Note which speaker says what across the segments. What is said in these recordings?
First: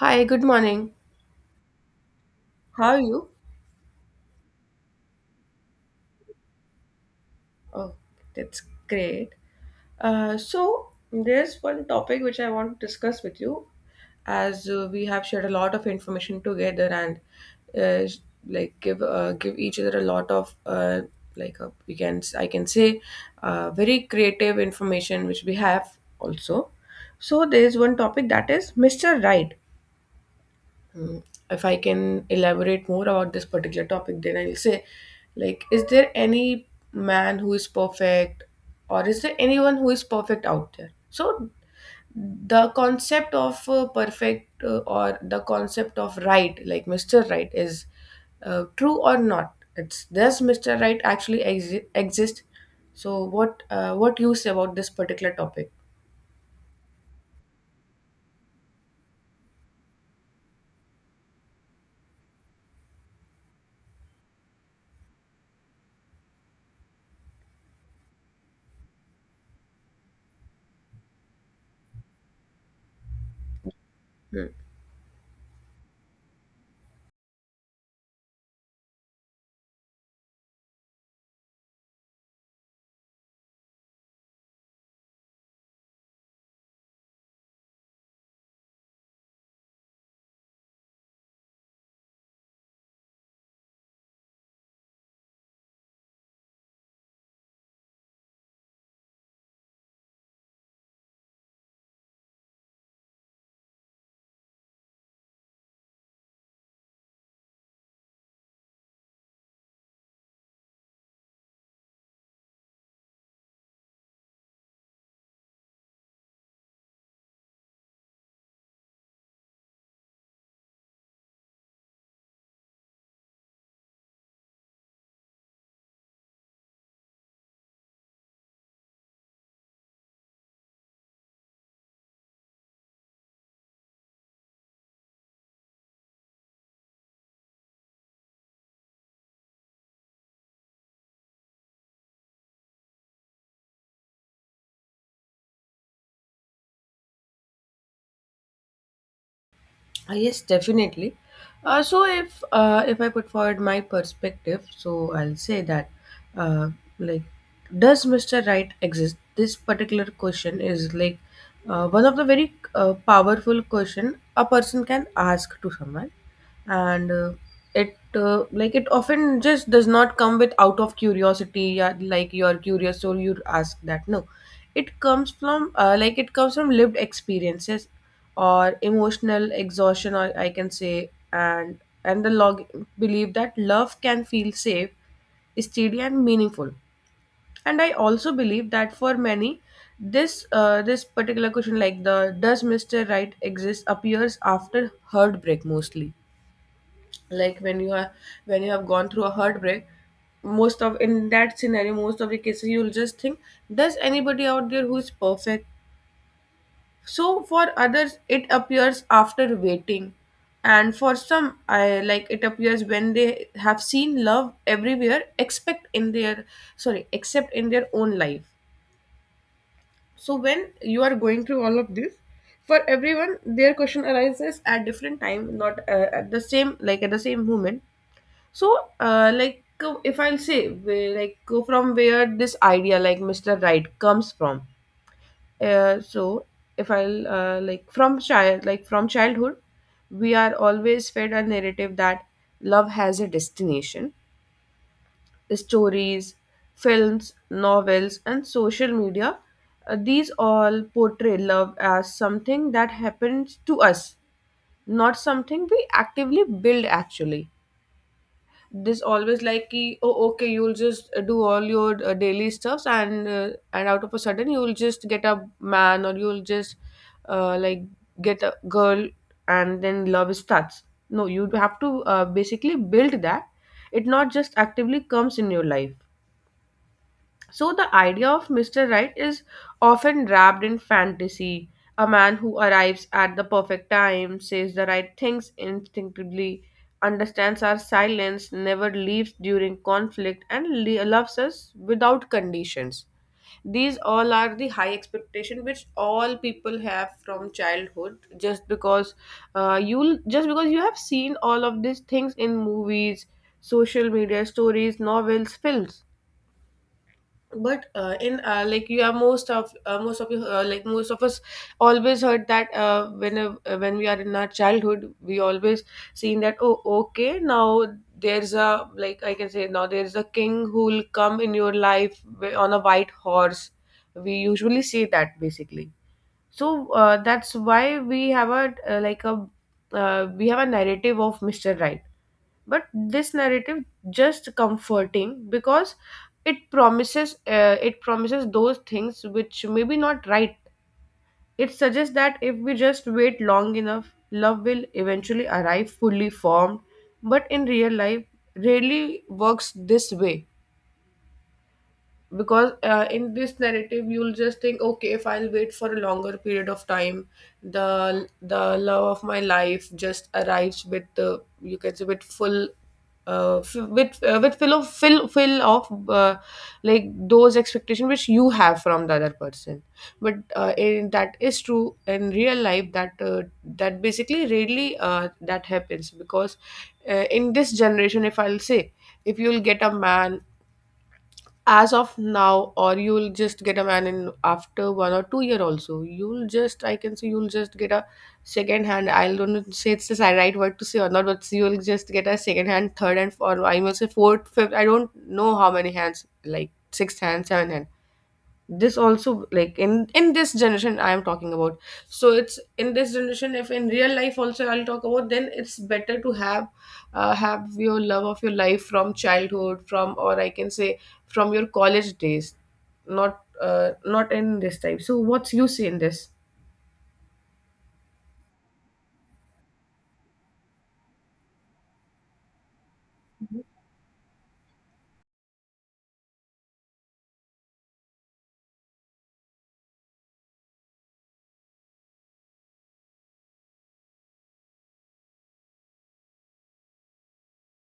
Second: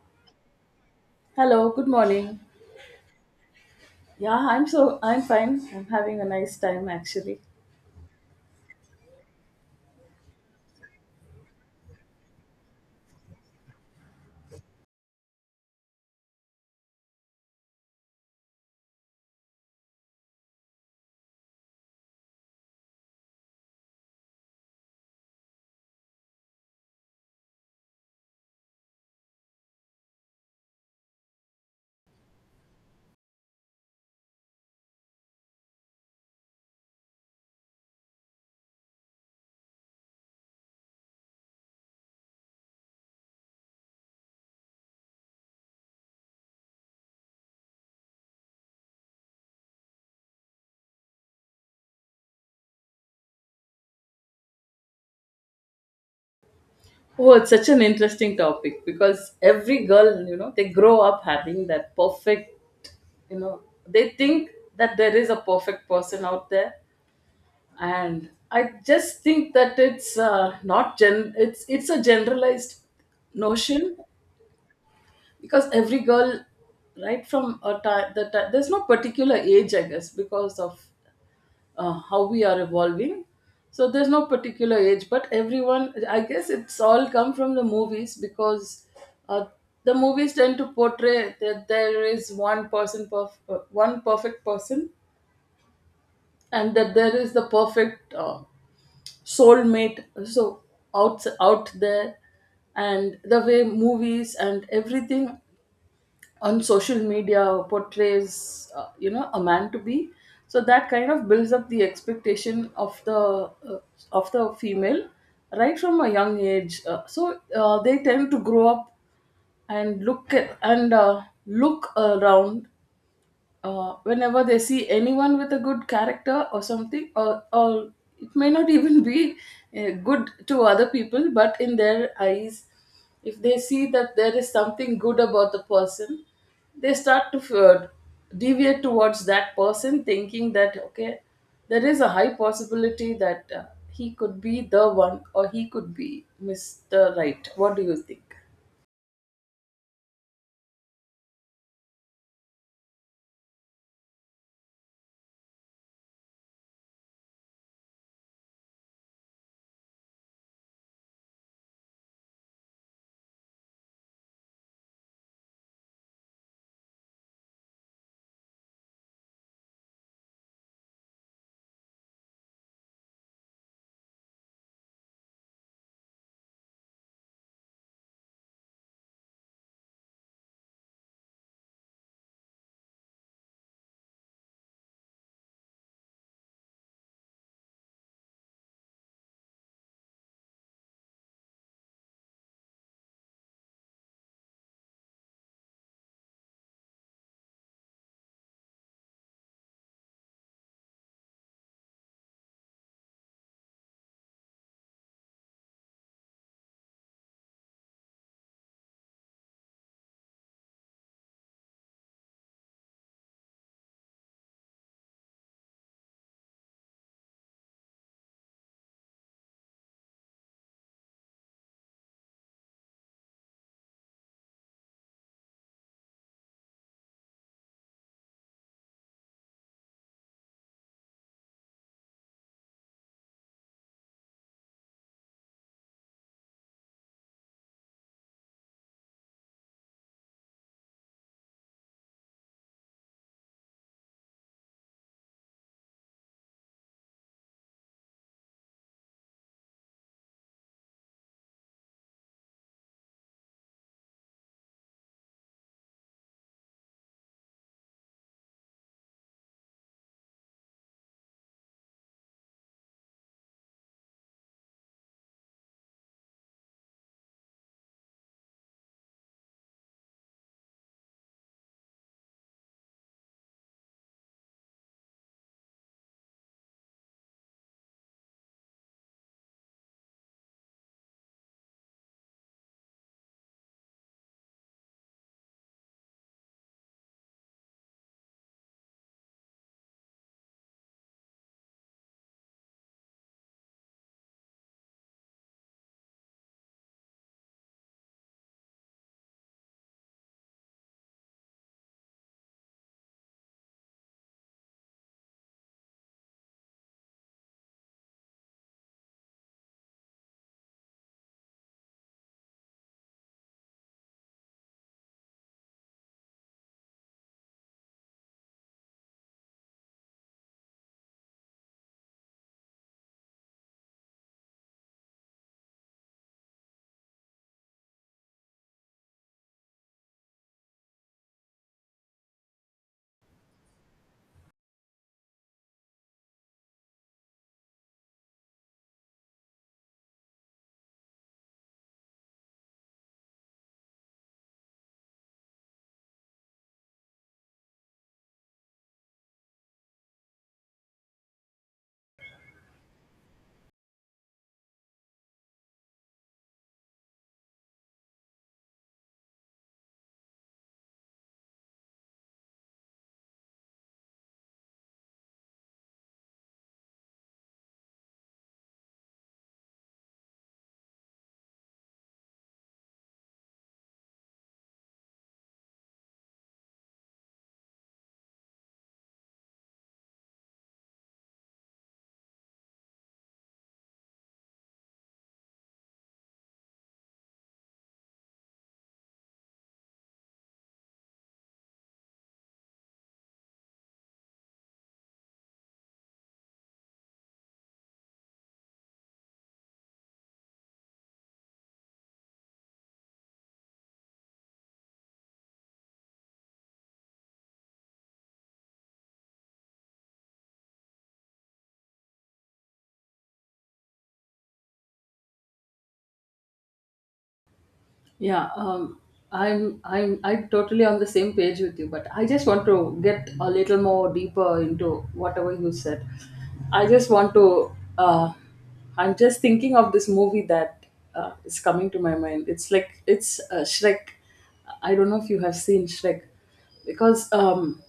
Speaker 1: Hi, good morning.
Speaker 2: Hello, good morning.
Speaker 1: How are you?
Speaker 2: Yeah, I'm so I'm fine. I'm having a nice time actually.
Speaker 1: Oh, that's great. There's one topic which I want to discuss with you as we have shared a lot of information together, and uh, sh- like give each other a lot of I can say very creative information which we have also. So, there's one topic that is Mr. Right. Mm, if I can elaborate more about this particular topic, then I'll say, like, is there any man who is perfect, or is there anyone who is perfect out there? So, the concept of perfect, or the concept of right, like Mr. Right, is true or not? It's, does Mr. Right actually exist? So, what you say about this particular topic?
Speaker 2: Oh, it's such an interesting topic, because every girl, they grow up having that perfect, you know, they think that there is a perfect person out there, and I just think that it's not gen it's a generalized notion,
Speaker 1: Hmm.
Speaker 2: because every girl, right from a time, that there's no particular age, I guess, because of how we are evolving, so there's no particular age, but everyone, I guess, it's all come from the movies, because uh, the movies tend to portray that there is one person, one perfect person, and that there is the perfect soulmate, so out there. And the way movies and everything on social media portrays, a man to be, so that kind of builds up the expectation of the, uh, of the female, right from a young age. So they tend to grow up and look at, and look around, whenever they see anyone with a good character or something, or it may not even be good to other people, but in their eyes, if they see that there is something good about the person, they start to uh, deviate towards that person, thinking that, okay, there is a high possibility that he could be the one, or he could be Mr. Right. What do you think?
Speaker 1: Yes, definitely. So if I put forward my perspective, so I'll say that uh, like does Mr. Right exist? This particular question is like one of the very powerful question a person can ask to someone, and it like it often just does not come with out of curiosity. Yeah, like you're curious, so you ask that. No, it comes from like it comes from lived experiences or emotional exhaustion, or I can say, and the log, believe that love can feel safe, steady and meaningful. And I also believe that for many, this this particular question, like the does Mr. Right exist, appears after heartbreak mostly. Like when you are, when you have gone through a heartbreak, most of, in that scenario, most of the cases, you'll just think, does anybody out there who is perfect? So for others, it appears after waiting, and for some, I like it appears when they have seen love everywhere, except in their, sorry, except in their own life. So when you are going through all of this, for everyone, their question arises at different time, not at the same, like at the same moment. So if I'll say from where this idea like Mr. Right comes from, so if I'll like from childhood we are always fed a narrative that love has a destination. Stories, films, novels and social media, these all portray love as something that happens to us, not something we actively build actually. This always like ki, oh okay, you'll just do all your daily stuffs, and out of a sudden you'll just get a man, or you'll just uh, like get a girl, and then love starts. No, you have to basically build that. It not just actively comes in your life. So, the idea of Mr. Right is often wrapped in fantasy. A man who arrives at the perfect time, says the right things instinctively, understands our silence, never leaves during conflict, and loves us without conditions. These all are the high expectation which all people have from childhood. Just because you just because you have seen all of these things in movies, social media, stories, novels, films. But in like you are, most of you, like most of us, always heard that, when we are in our childhood, we always seen that, oh okay, now there's a, like I can say, now there's a king who will come in your life, on a white horse, we usually say that basically. So that's why we have a, we have a narrative of Mr. Right. But this narrative just comforting, because it promises, it promises those things which may be not right. It suggests that if we just wait long enough, love will eventually arrive fully formed. But in real life, rarely works this way. Because in this narrative, you'll just think, okay, if I'll wait for a longer period of time, the love of my life just arrives with the, you can say, with full f- with fill of fill of like those expectations which you have from the other person. But that is true in real life that that basically rarely that happens. Because in this generation, if I'll say, if you'll get a man as of now, or you'll just get a man in after 1 or 2 year also, you'll just, I can say, you'll just get a second hand, I don't know, say it's the right word to say or not, but you'll just get a second hand, third hand, or I must say fourth, fifth, I don't know how many hands, like sixth hand, seventh hand. This also, like in this generation I am talking about. So it's, in this generation, if in real life also I'll talk about, then it's better to have your love of your life from childhood, from, or I can say from your college days, not not in this type. So what's you say in this?
Speaker 2: Yeah, I'm totally on the same page with you, but I just want to get a little more deeper into whatever you said. I just want to. Uh, I'm just thinking of this movie that is coming to my mind. It's like it's Shrek. I don't know if you have seen Shrek, because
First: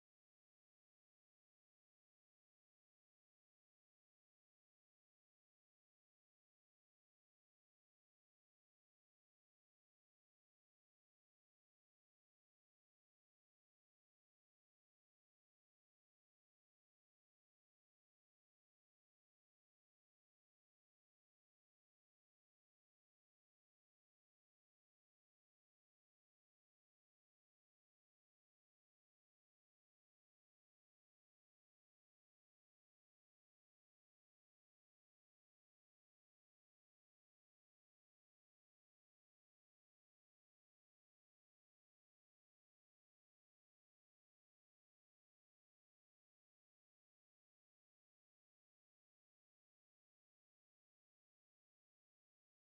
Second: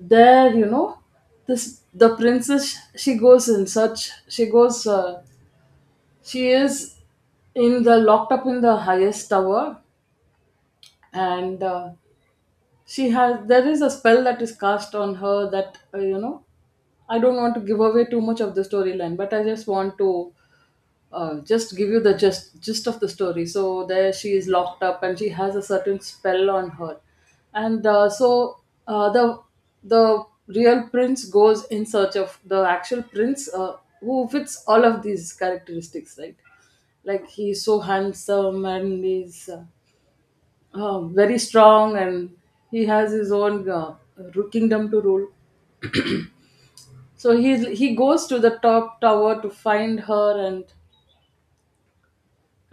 Speaker 2: there, this the princess, she goes in such, she goes, she is in the locked up in the highest tower. And she has there is a spell that is cast on her, that I don't want to give away too much of the storyline, but I just want to just give you the gist of the story. So there she is, locked up, and she has a certain spell on her. And uh, the the real prince goes in search of the actual prince, who fits all of these characteristics, right? Like, he's so handsome, and he's very strong, and he has his own, kingdom to rule. So he goes to the top tower to find her, and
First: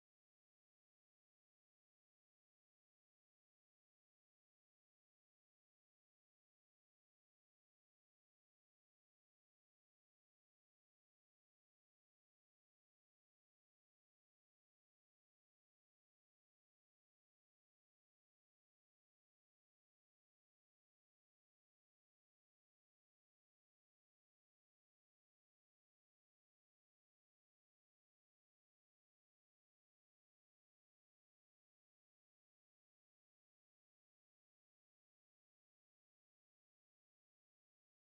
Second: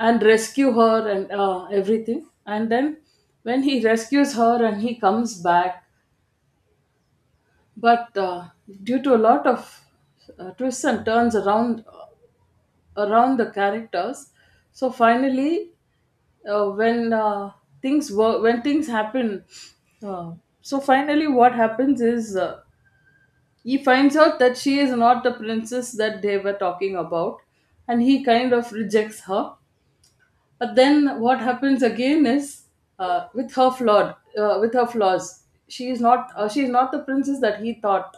Speaker 2: rescue her, and everything, and then when he rescues her and he comes back, but due to a lot of twists and turns around the characters. So finally, uh, when uh, when things happen, uh, so finally what happens is, he finds out that she is not the princess that they were talking about, and he kind of rejects her. But then what happens again is, with her flaws, she is not the princess that he thought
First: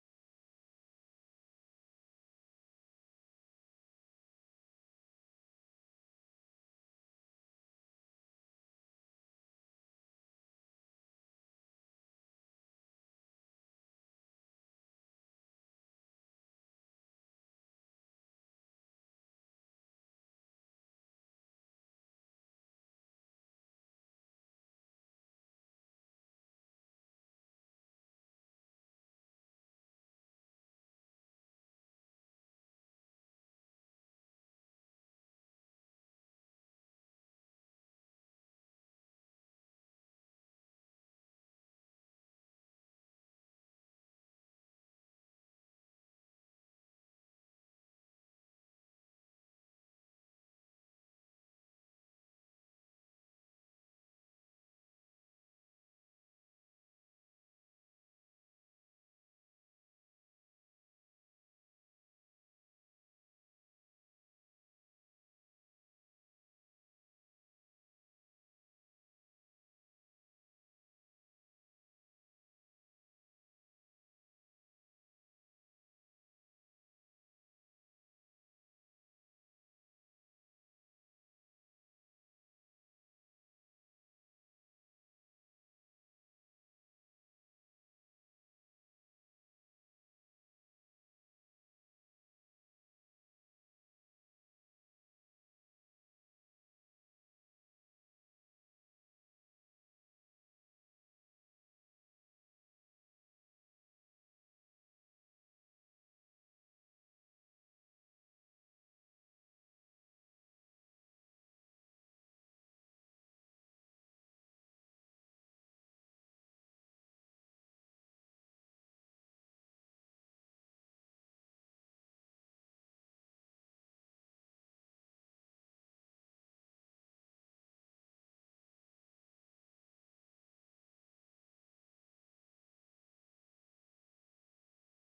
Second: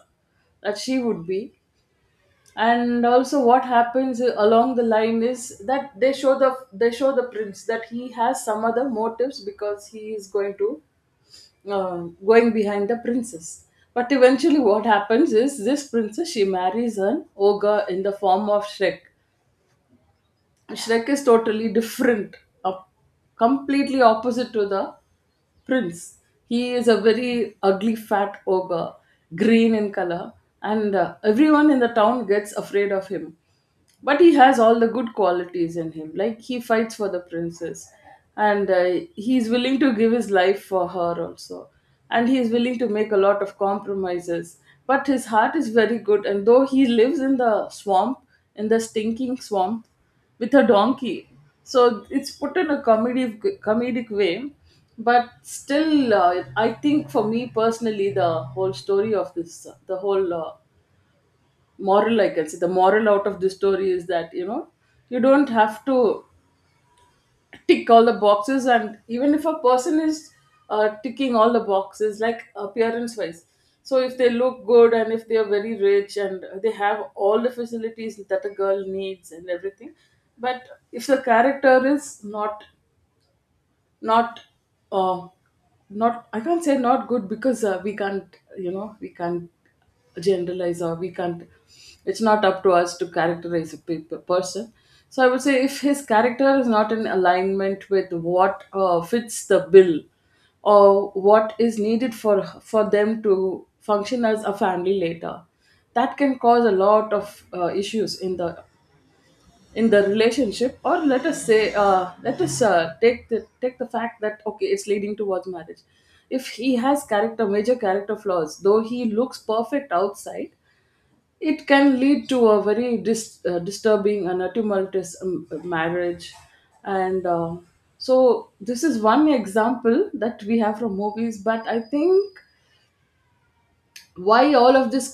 Speaker 2: that she would be. And also, what happens along the line is that they show the prince that he has some other motives, because he is going to, going behind the princess. But eventually, what happens is, this princess, she marries an ogre in the form of Shrek. Shrek is totally different, up, completely opposite to the Prince. He is a very ugly, fat ogre, green in color, and everyone in the town gets afraid of him. But he has all the good qualities in him. Like, he fights for the princess, and he is willing to give his life for her also, and he is willing to make a lot of compromises. But his heart is very good, and though he lives in the swamp, in the stinking swamp, with a donkey. So it's put in a comedic way. But still, I think for me personally, the whole story of this, the whole moral, I can say, the moral out of this story is that, you know, you don't have to tick all the boxes. And even if a person is ticking all the boxes, like appearance wise, so if they look good, and if they are very rich, and they have all the facilities that a girl needs and everything, but if the character is not uh, not, I can't say not good, because we can't generalize, or we can't, it's not up to us to characterize a person. So I would say, if his character is not in alignment with what fits the bill, or what is needed for them to function as a family later, that can cause a lot of issues in the, in the relationship, or let us say, let us take the, fact that, okay, it's leading towards marriage. If he has character, major character flaws, though he looks perfect outside, it can lead to a very disturbing and a tumultuous marriage. And so this is one example that we have from movies, but I think, why all of this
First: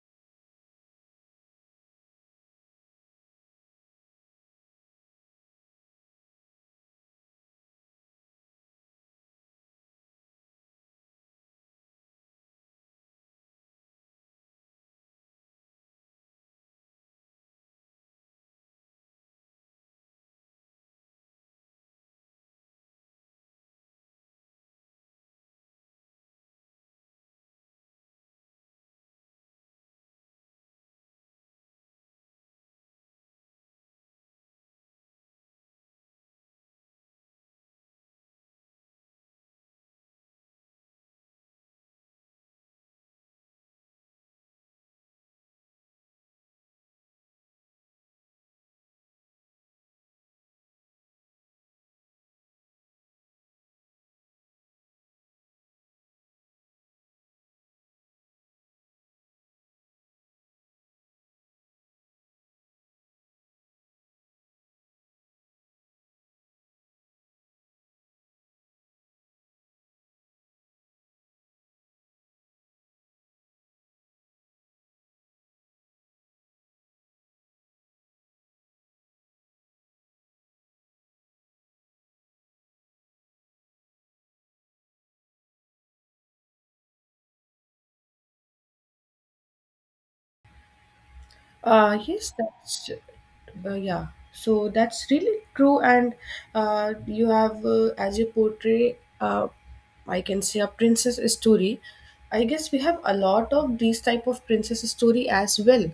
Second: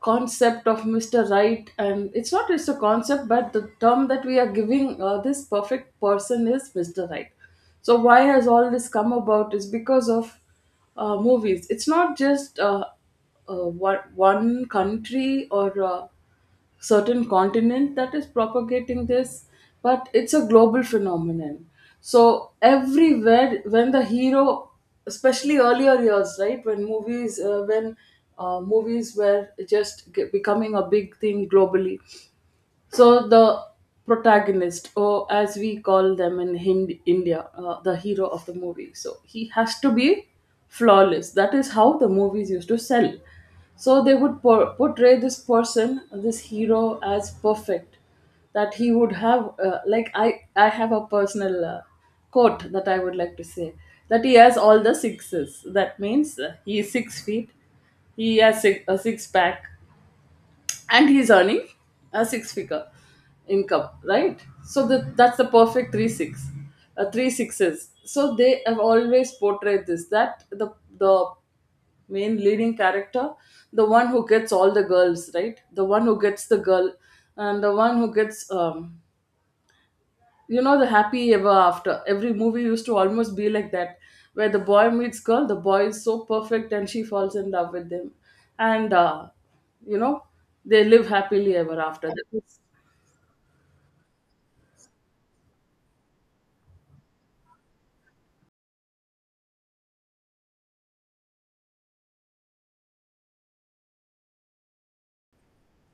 Speaker 2: concept of Mr. Right, and it's not just a concept, but the term that we are giving, this perfect person, is Mr. Right. So why has all this come about is because of movies. It's not just one country, or certain continent, that is propagating this, but it's a global phenomenon. So everywhere, when the hero, especially earlier years, right, when movies were just becoming a big thing globally, so the protagonist, or as we call them in India, the hero of the movie, so he has to be flawless. That is how the movies used to sell. So they would portray this person, this hero, as perfect. That he would have, like I have a personal quote that I would like to say. That he has all the sixes. That means he is 6 feet. He has a six pack, and he's earning a six figure income, right? so the that's the perfect three sixes. So they have always portrayed this, that the main leading character, the one who gets all the girls, right, the one who gets the girl, and the one who gets, the happy ever after. Every movie used to almost be like that, where the boy meets girl, the boy is so perfect, and she falls in love with him, and you know they live happily ever after. That
Speaker 1: Yes,
Speaker 2: is—
Speaker 1: that's yeah. So that's really true, and you have as you portray, I can say a princess story. I guess we have a lot of these type of princess story as well.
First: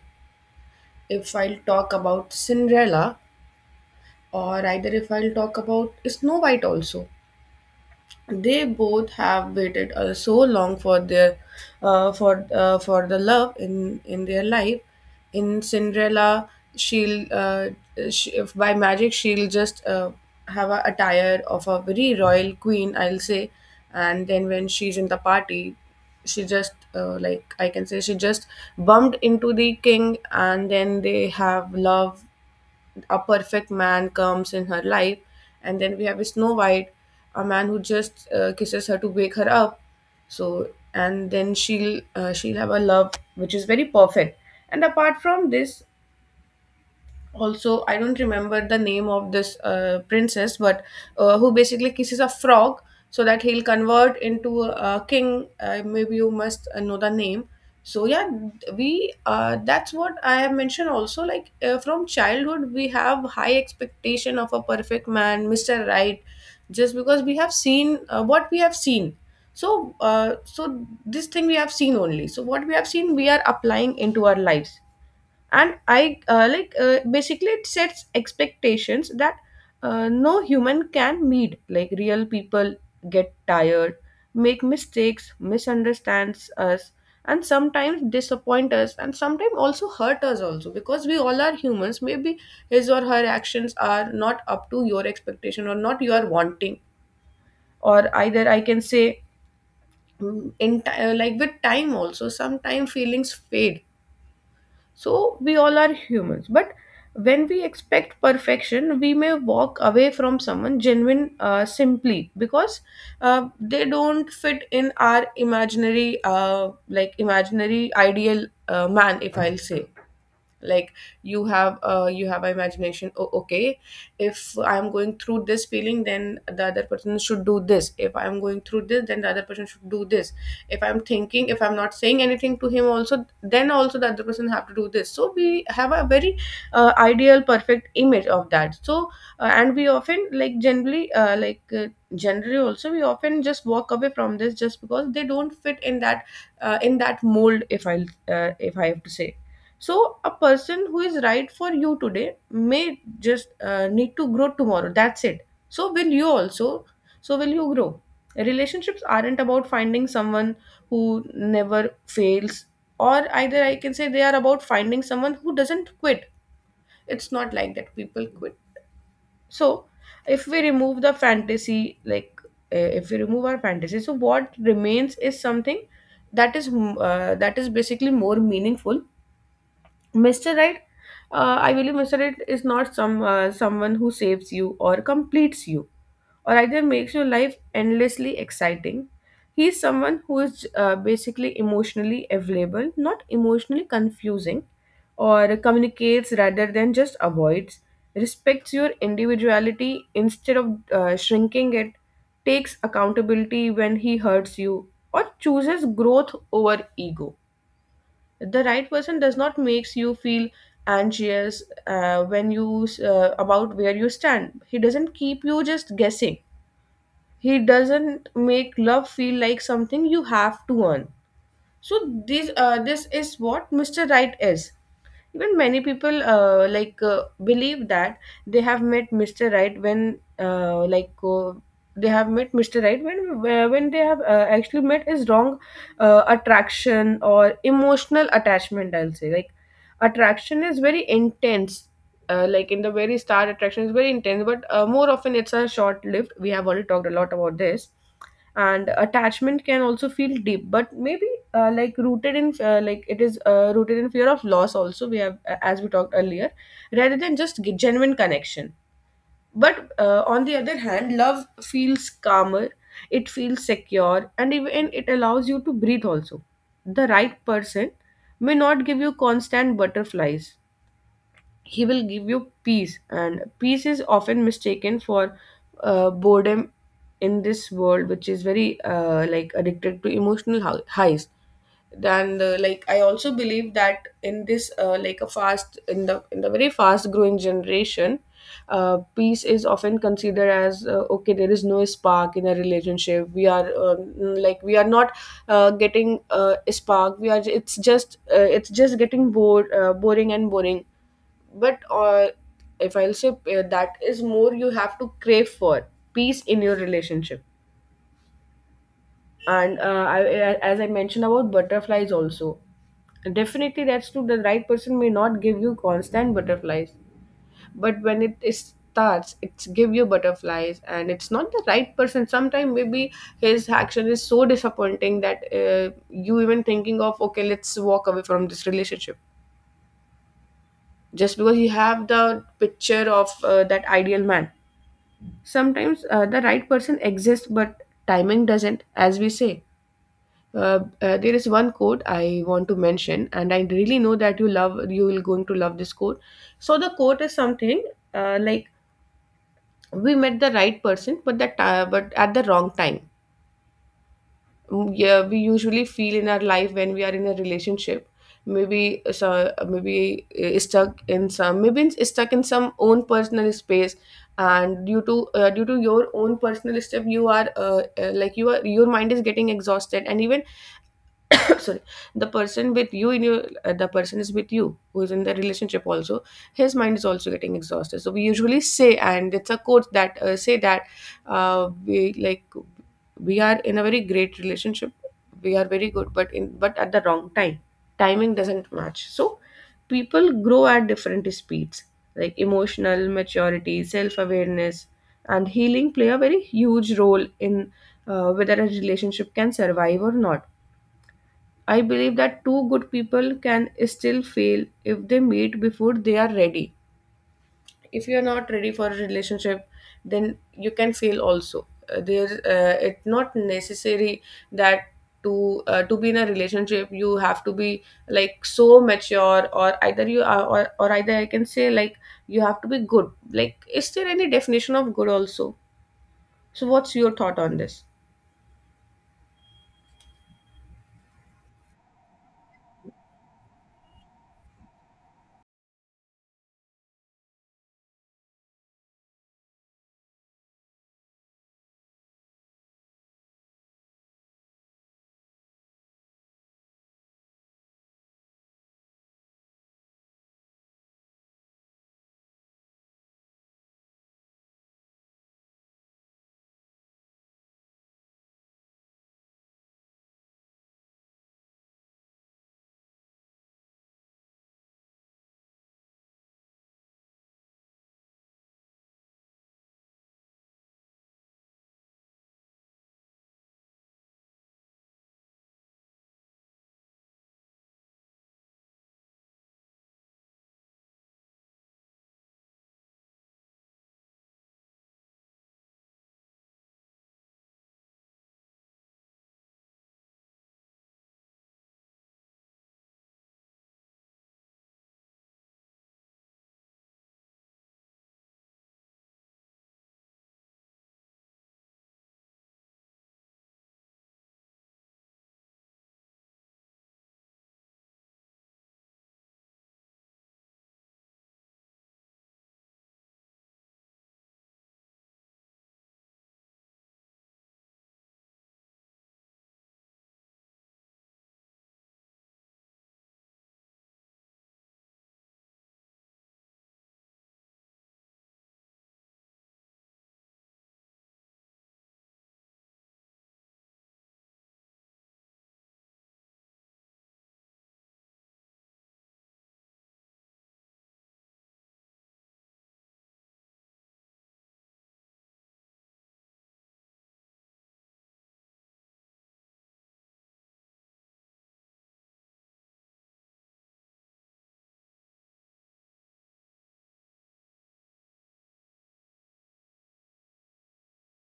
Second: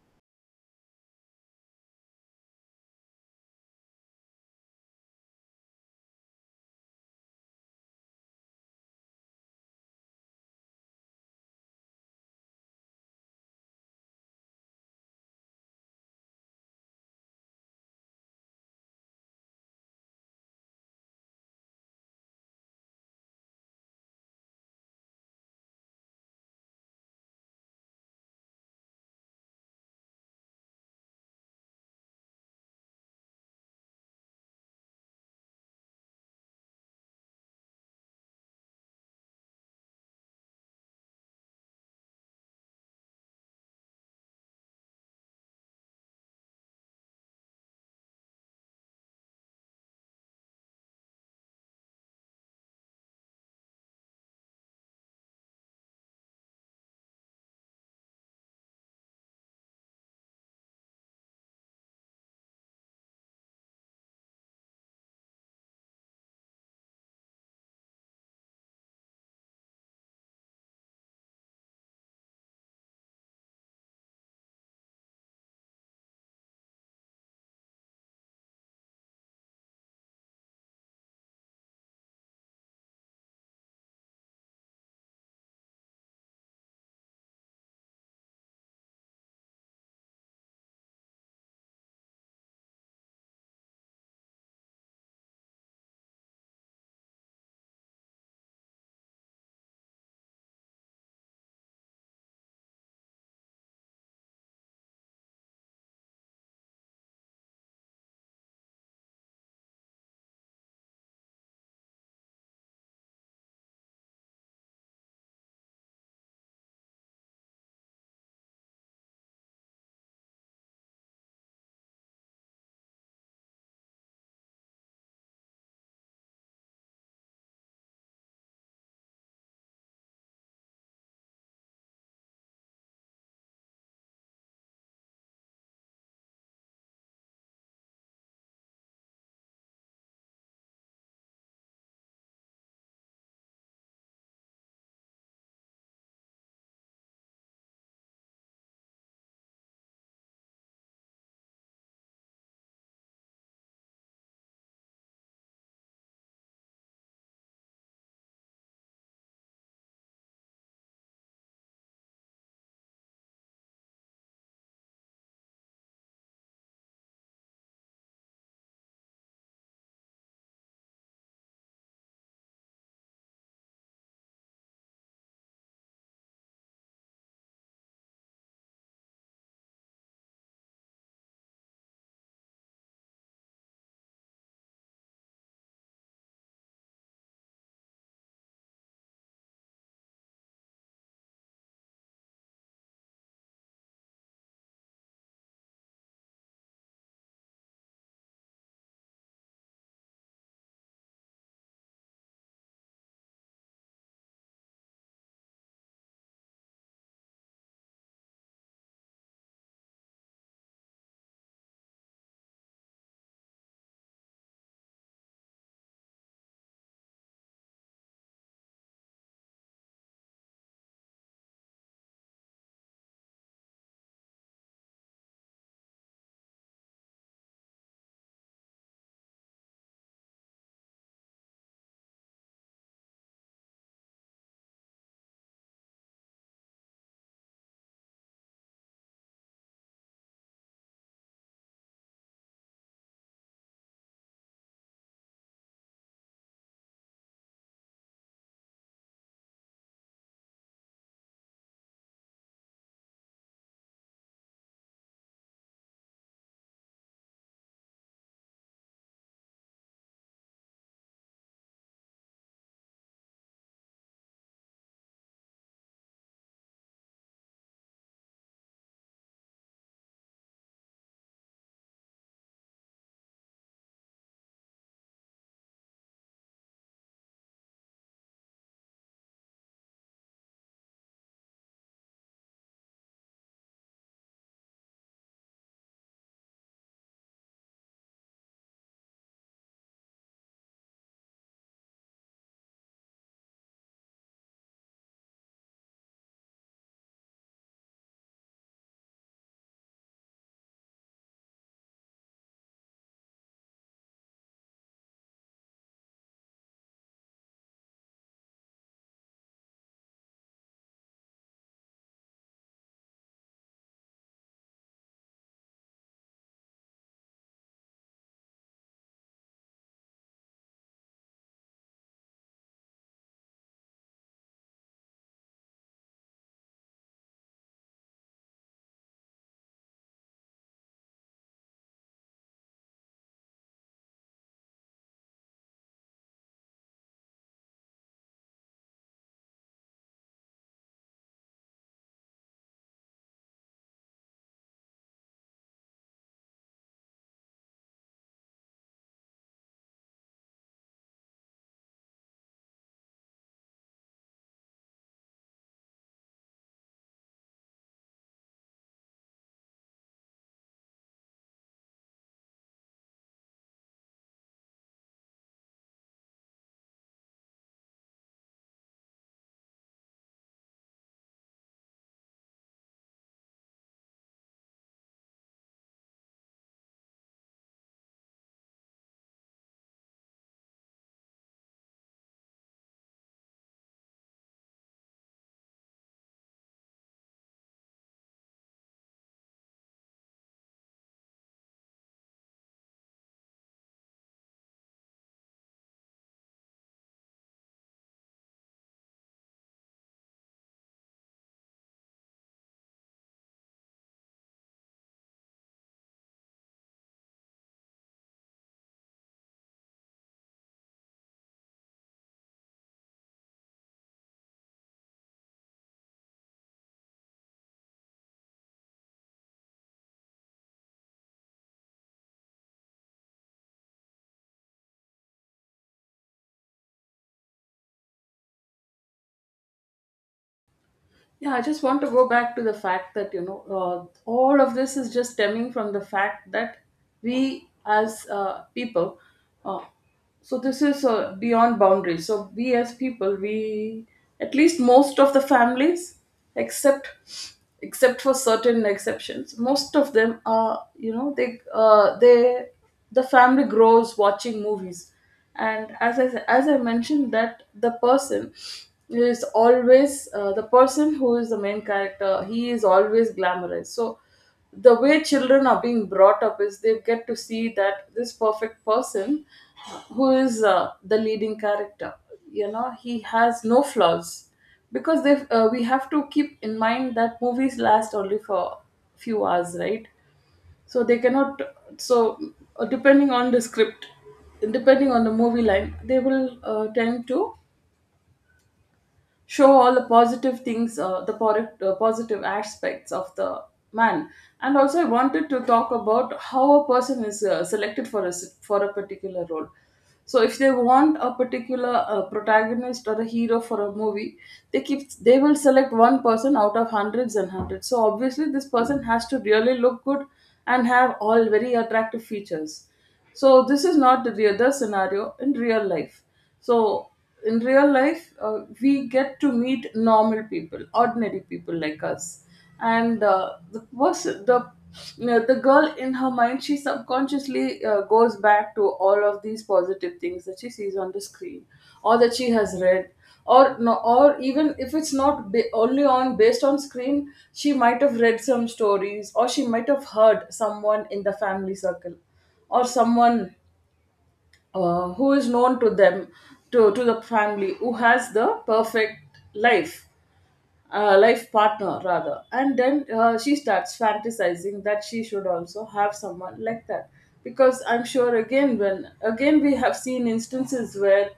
Speaker 1: If I'll talk about Cinderella, or either if I'll talk about Snow White also, they both have waited so long for their for the love in their life. In Cinderella, she'll uh, she, if by magic, she'll just have a attire of a very royal queen, I'll say. And then when she's in the party, she just like I can say, she just bumped into the king, and then they have love, a perfect man comes in her life. And then we have a Snow White, a man who just kisses her to wake her up. So and then she'll have a love which is very perfect. And apart from this, also I don't remember the name of this princess, but who basically kisses a frog so that he'll convert into a king. Maybe you must know the name. So yeah, we that's what I have mentioned also. Like from childhood we have high expectation of a perfect man, Mr. Right, just because we have seen what we have seen. So so this thing we have seen only, so what we have seen we are applying into our lives. And I like basically it sets expectations that no human can meet. Like real people get tired, make mistakes, misunderstands us, and sometimes disappoint us, and sometimes also hurt us also, because we all are humans. Maybe his or her actions are not up to your expectation, or not you are wanting, or either I can say, like with time also sometimes feelings fade. So we all are humans, but when we expect perfection, we may walk away from someone genuine, simply because they don't fit in our imaginary, imaginary ideal man, if I'll say. Like you have an imagination, oh, okay, if I'm going through this feeling, then the other person should do this, if I'm going through this, then the other person should do this, if I'm thinking, if I'm not saying anything to him also, then also the other person have to do this. So we have a very ideal perfect image of that. So and we often, like generally, generally also, we often just walk away from this just because they don't fit in that, in that mold, if I have to say. So a person who is right for you today may just need to grow tomorrow, that's it. So will you also, so will you grow? Relationships aren't about finding someone who never fails, or either I can say they are about finding someone who doesn't quit. It's not like that people quit. So if we remove the fantasy, like if we remove our fantasy, so what remains is something that is that is basically more meaningful. Mr. Right, I believe Mr. Right is not someone who saves you or completes you, or either makes your life endlessly exciting. He is someone who is basically emotionally available, not emotionally confusing, or communicates rather than just avoids, respects your individuality instead of shrinking it, takes accountability when he hurts you, or chooses growth over ego. The right person does not makes you feel anxious when you about where you stand. He doesn't keep you just guessing. He doesn't make love feel like something you have to earn. So this is what Mr. Right is. Even many people believe that they have met Mr. Right when like they have met mr right when they have actually met is wrong. Attraction or emotional attachment, I'll say, like attraction is very intense. Like in the very start attraction is very intense, but more often it's a short lived. We have already talked a lot about this. And attachment can also feel deep but maybe rooted in like it is rooted in fear of loss also. We have as we talked earlier, rather than just genuine connection. But on the other hand love feels calmer. It feels secure and even it allows you to breathe also. The right person may not give you constant butterflies. He will give you peace, and peace is often mistaken for boredom in this world which is very addicted to emotional highs. And I also believe that in this like a fast in the very fast growing generation, peace is often considered as okay, there is no spark in a relationship. We are we are not getting a spark. We are, it's just getting bored, boring and boring. But if I'll say that is more, you have to crave for peace in your relationship. And I, as I mentioned about butterflies also, definitely that's true, the right person may not give you constant butterflies, but when it is starts it's give you butterflies. And it's not the right person sometimes, maybe his action is so disappointing that you even thinking of okay, let's walk away from this relationship just because you have the picture of that ideal man. Sometimes the right person exists but timing doesn't, as we say. There is one quote I want to mention, and I really know that you love, you will going to love this quote. So the quote is something uh, like we met the right person but that but at the wrong time. Yeah, we usually feel in our life when we are in a relationship, maybe so, maybe stuck in some maybe it's stuck in some own personal space. And due to due to your own personal stuff, you are you are, your mind is getting exhausted. And even sorry, the person with you in your the person is with you who is in the relationship also, his mind is also getting exhausted. So we usually say, and it's a quote that say that, uh, we like we are in a very great relationship, we are very good, but in but at the wrong time, timing doesn't match. So people grow at different speeds, like emotional maturity, self-awareness, and healing play a very huge role in whether a relationship can survive or not. I believe that two good people can still fail if they meet before they are ready. If you are not ready for a relationship, then you can fail also. It's not necessary that to be in a relationship you have to be like so mature, or either you are, or either I can say like, you have to be good. Like, is there any definition of good also? So, what's your thought on this?
Speaker 2: Yeah, I just want to go back to the fact that, you know, all of this is just stemming from the fact that we as people, uh, so this is beyond boundaries. So we, as people, we, at least most of the families, except, except for certain exceptions, most of them are, you know, the family grows watching movies. And as I mentioned, that the person is always, the person who is the main character, he is always glamorized. So the way children are being brought up is, they get to see that this perfect person, who is the leading character, you know, he has no flaws, because they we have to keep in mind that movies last only for few hours, right? So they cannot, so depending on the script, depending on the movie line, they will tend to show all the positive things, positive aspects of the man. And also, I wanted to talk about how a person is selected for a particular role. So if they want a particular protagonist or a hero for a movie, they will select one person out of hundreds and hundreds. So obviously, this person has to really look good and have all very attractive features. So this is not the scenario in real life. So in real life, we get to meet normal people, ordinary people like us, and the person, the you know, the girl in her mind, she subconsciously goes back to all of these positive things that she sees on the screen, or that she has read, or no, or even if it's not ba- only on based on screen, she might have read some stories, or she might have heard someone in the family circle or someone who is known to them to the family who has the perfect life life partner rather, and then she starts fantasizing that she should also have someone like that, because I'm sure, again we have seen instances where,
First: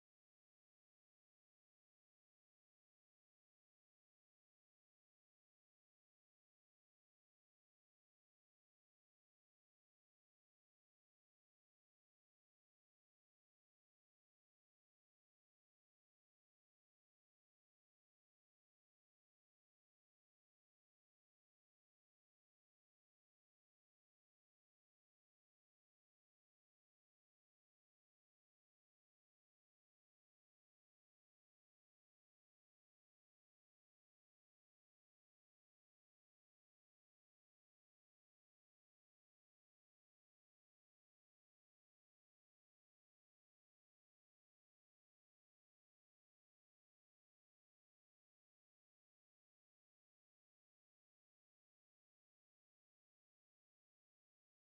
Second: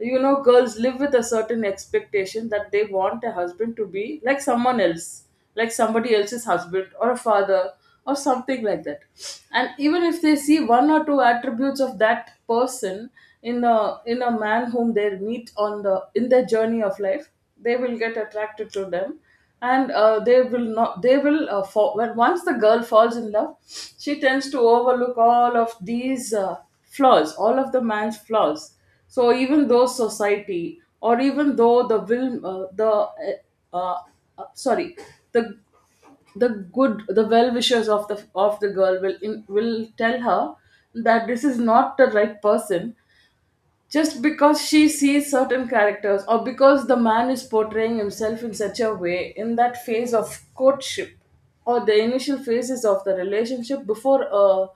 Speaker 2: you know, girls live with a certain expectation that they want a husband to be like someone else, like somebody else's husband or a father or something like that. And even if they see one or two attributes of that person in a man whom they meet on the in their journey of life, they will get attracted to them. And they will not they will fall when once the girl falls in love, she tends to overlook all of these flaws all of the man's flaws. So even though society, or even though the will the uh, sorry the the good the well wishers of the girl will will tell her that this is not the right person, just because she sees certain characters, or because the man is portraying himself in such a way in that phase of courtship or the initial phases of the relationship before a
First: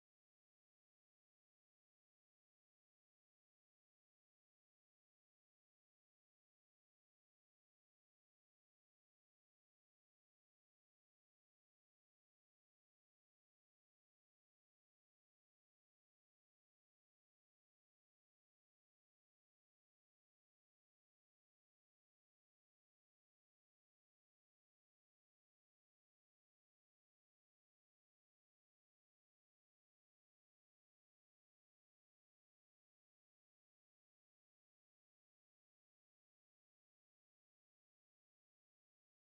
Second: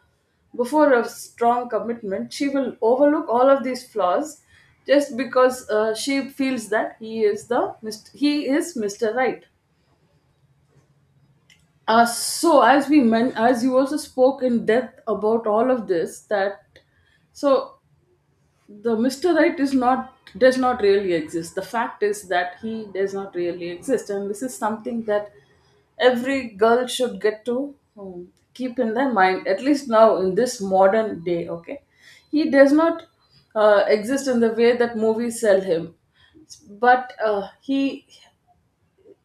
Speaker 2: before a strong commitment, she will overlook all of these flaws just because she feels that he is Mr. Right. Uh, so as we men as you also spoke in depth about all of this, that so the Mr. Right is not does not really exist. The fact is that he does not really exist, and this is something that every girl should get to keep in their mind. At least now in this modern day, okay, he does not exist in the way that movies sell him, but he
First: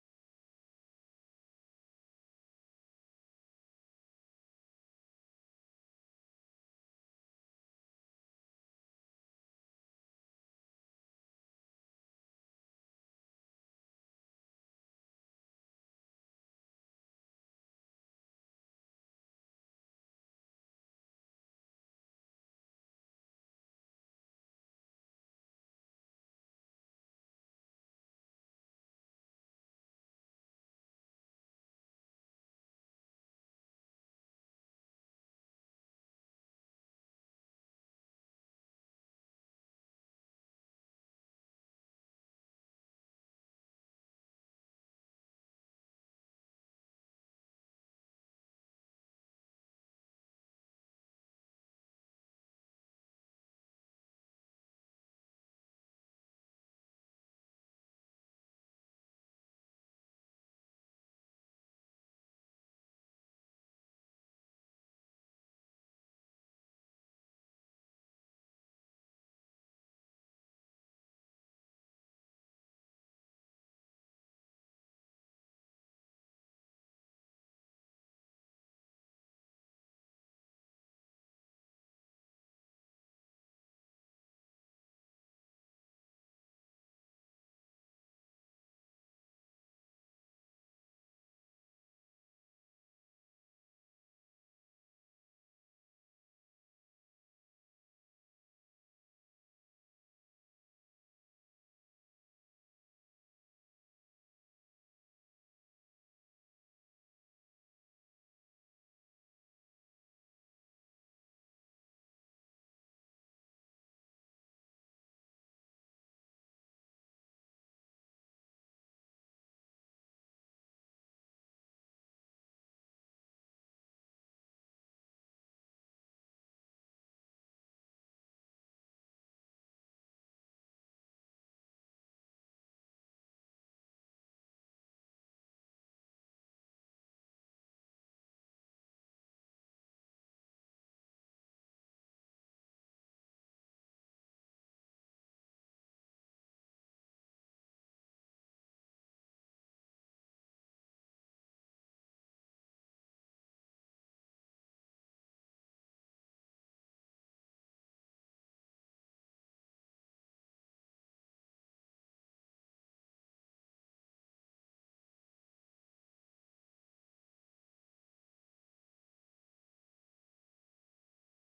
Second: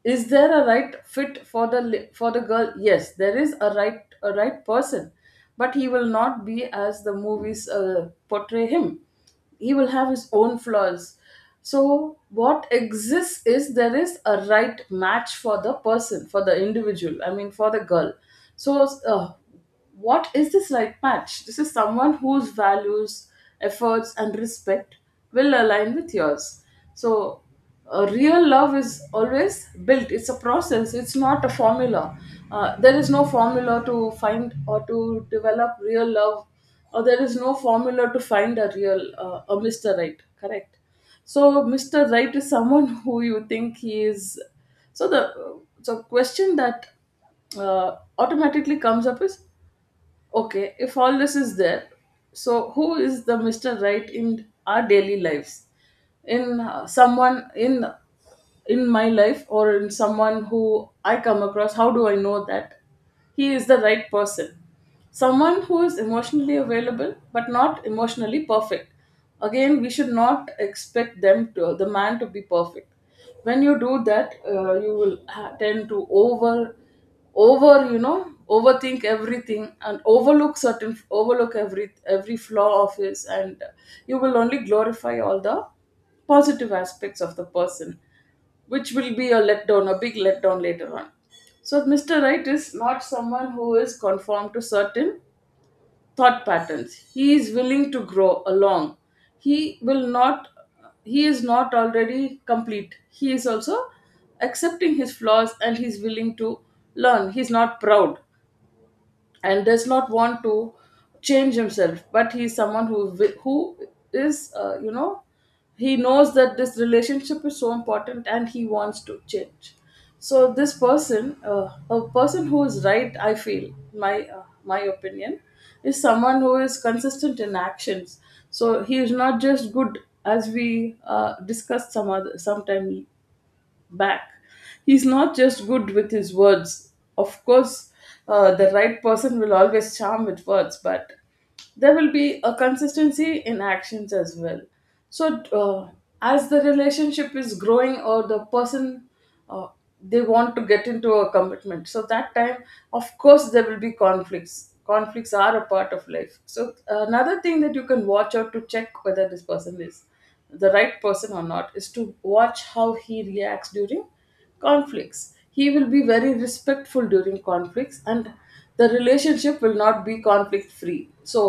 Speaker 2: is there a right fit for for the girl? Yes, there is a right person, but he will not be as the movies portray him. He will have his own flaws. So what exists is there is a right match for the person, for the individual, I mean for the girl. So what is this right match? This is someone whose values, efforts and respect will align with yours. So real love is always built. It's a process, it's not a formula. There is no formula to find or to develop real love, or there is no formula to find a real a Mr. Right, correct? So Mr. Right is someone who you think he is. So the question that automatically comes up is, okay, if all this is there, so who is the Mr. Right in our daily lives? In someone in my life, or in someone who I come across, how do I know that he is the right person? Someone who is emotionally available but not emotionally perfect. Again, we should not expect the man to be perfect. When you do that, tend to over over you know, overthink everything and overlook every flaw of his, and you will only glorify all the positive aspects of the person, which will be a big letdown later on. So Mr. Right is not someone who is conformed to certain thought patterns. He is willing to grow along. He will not he is not already complete. He is also accepting his flaws and he's willing to learn. He's not proud and does not want to change himself, but he's someone who is, you know, he knows that this relationship is so important and he wants to change. So this person, a person who is right, I feel, my opinion, is someone who is consistent in actions. So he is not just good, as we discussed sometime back. He's not just good with his words. Of course, the right person will always charm with words, but there will be a consistency in actions as well. So, as the relationship is growing, or the person, uh, they want to get into a commitment, so that time, of course, there will be conflicts. Conflicts are a part of life. So another thing that you can watch out to check whether this person is the right person or not is to watch how he reacts during conflicts. He will be very respectful during conflicts, and the relationship will not be conflict free. So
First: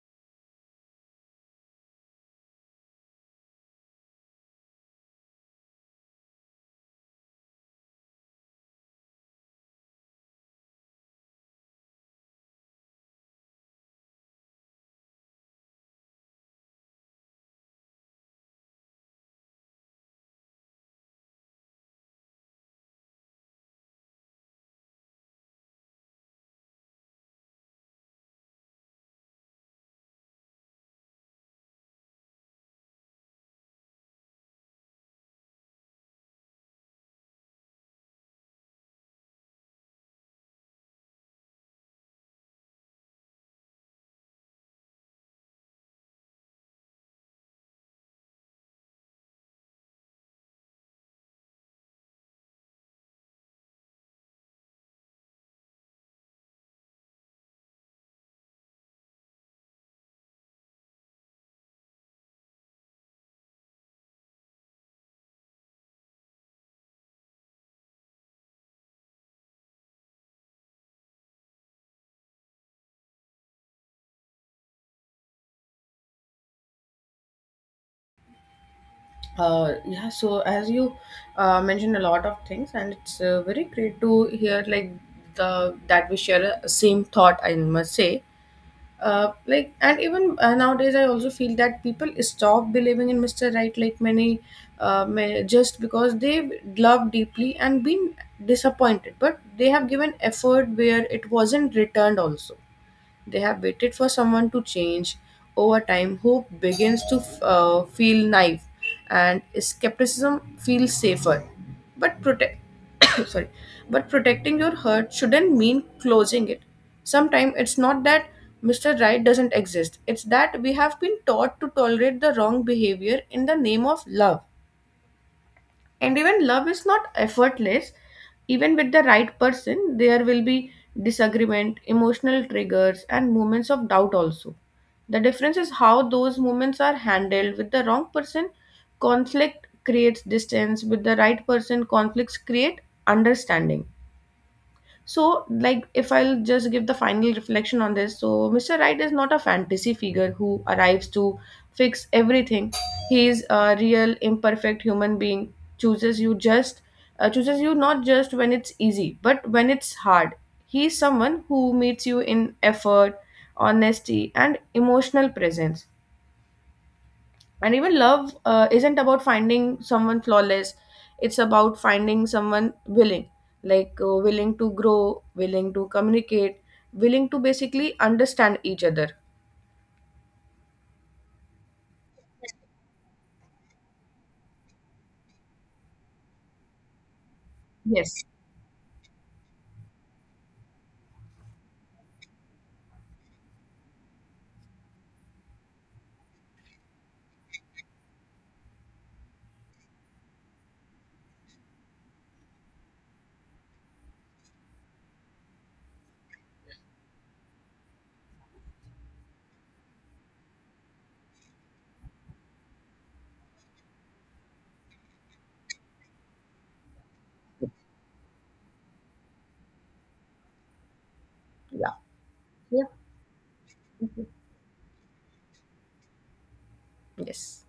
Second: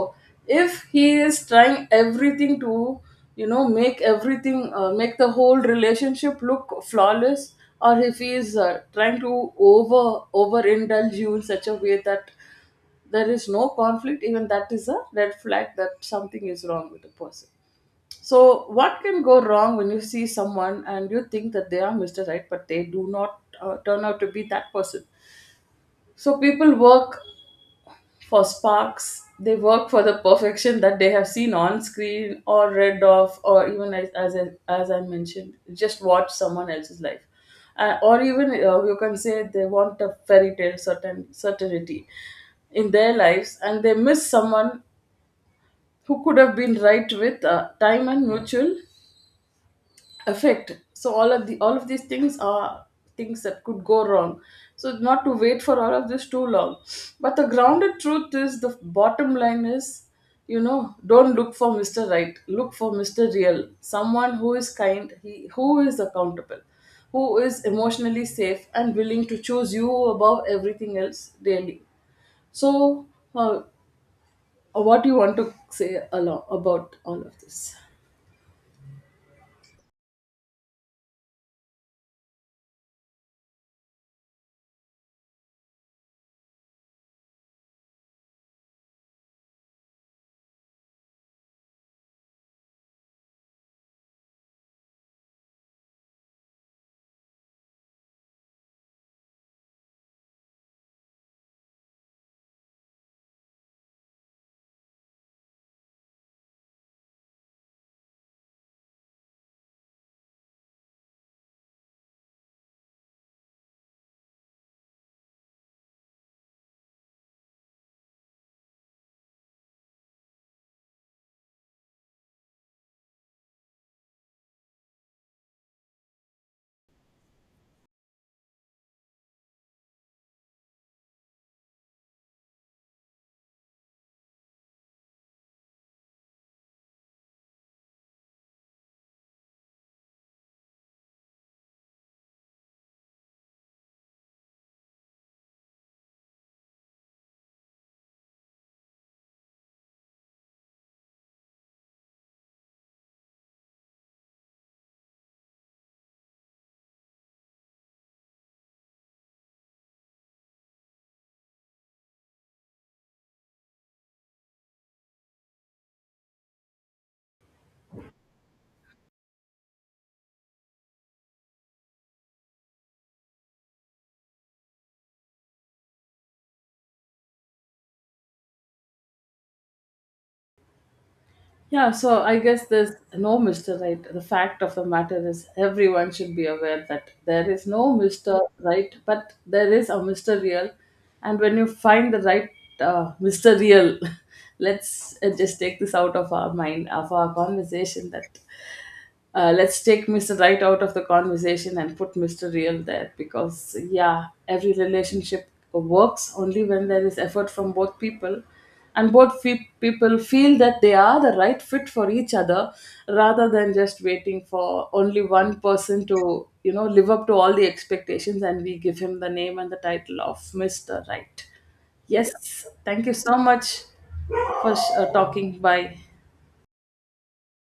Speaker 2: if he is trying everything to, you know, make everything, make the whole relationship look flawless, or if he is trying to over over indulge you in such a way that there is no conflict, even that is a red flag, that something is wrong with the person. So what can go wrong when you see someone and you think that they are Mr. Right, but they do not turn out to be that person? So people work for sparks. They work for the perfection that they have seen on screen or read of, or even as I mentioned, just watch someone else's life. Or even you can say they want a fairy tale, certainty in their lives, and they miss someone who could have been right with time and mutual effect. So all of these things are things that could go wrong. So not to wait for all of this too long, but the grounded truth is, the bottom line is, you know, don't look for Mr. Right, look for Mr. Real. Someone who is kind, he who is accountable, who is emotionally safe and willing to choose you above everything else, daily. So, uh, what do you want to say about all of this?
Speaker 1: Yeah, so as you mentioned a lot of things and it's very great to hear, like the that we share a same thought, I must say. And even nowadays I also feel that people stop believing in Mr. Right, like many just because they love deeply and been disappointed, but they have given effort where it wasn't returned also. They have waited for someone to change over time, who begins to feel naive and skepticism feels safer. But protect sorry, but protecting your heart shouldn't mean closing it. Sometimes it's not that Mr. Right doesn't exist, it's that we have been taught to tolerate the wrong behavior in the name of love. And even love is not effortless. Even with the right person, there will be disagreement, emotional triggers, and moments of doubt also. The difference is how those moments are handled. With the wrong person, conflict creates distance. With the right person, conflicts create understanding. So, like, if I'll just give the final reflection on this, so Mr. Right is not a fantasy figure who arrives to fix everything. He is a real, imperfect human being. Chooses you just, chooses you not just when it's easy, but when it's hard. He is someone who meets you in effort, honesty, and emotional presence. And even love isn't about finding someone flawless, it's about finding someone willing, willing to grow, willing to communicate, willing to basically understand each other.
Speaker 2: Yeah, so I guess there's no Mr. Right. The fact of the matter is, everyone should be aware that there is no
Speaker 1: Yes.
Speaker 2: Mr. Right, but there is a Mr. Real. And when you find the right Mr. Real, let's just take this out of our mind, of our conversation, that let's take Mr. Right out of the conversation and put Mr. Real there, because, yeah, every relationship works only when there is effort from both people, and people feel that they are the right fit for each other, rather than just waiting for only one person to, you know, live up to all the expectations, and we give him the name and the title of Mr. Right.
Speaker 1: Yeah.
Speaker 2: Yes,
Speaker 1: Yeah.
Speaker 2: thank you so much
Speaker 1: Mhm.
Speaker 2: for talking. Bye.
Speaker 1: Yes.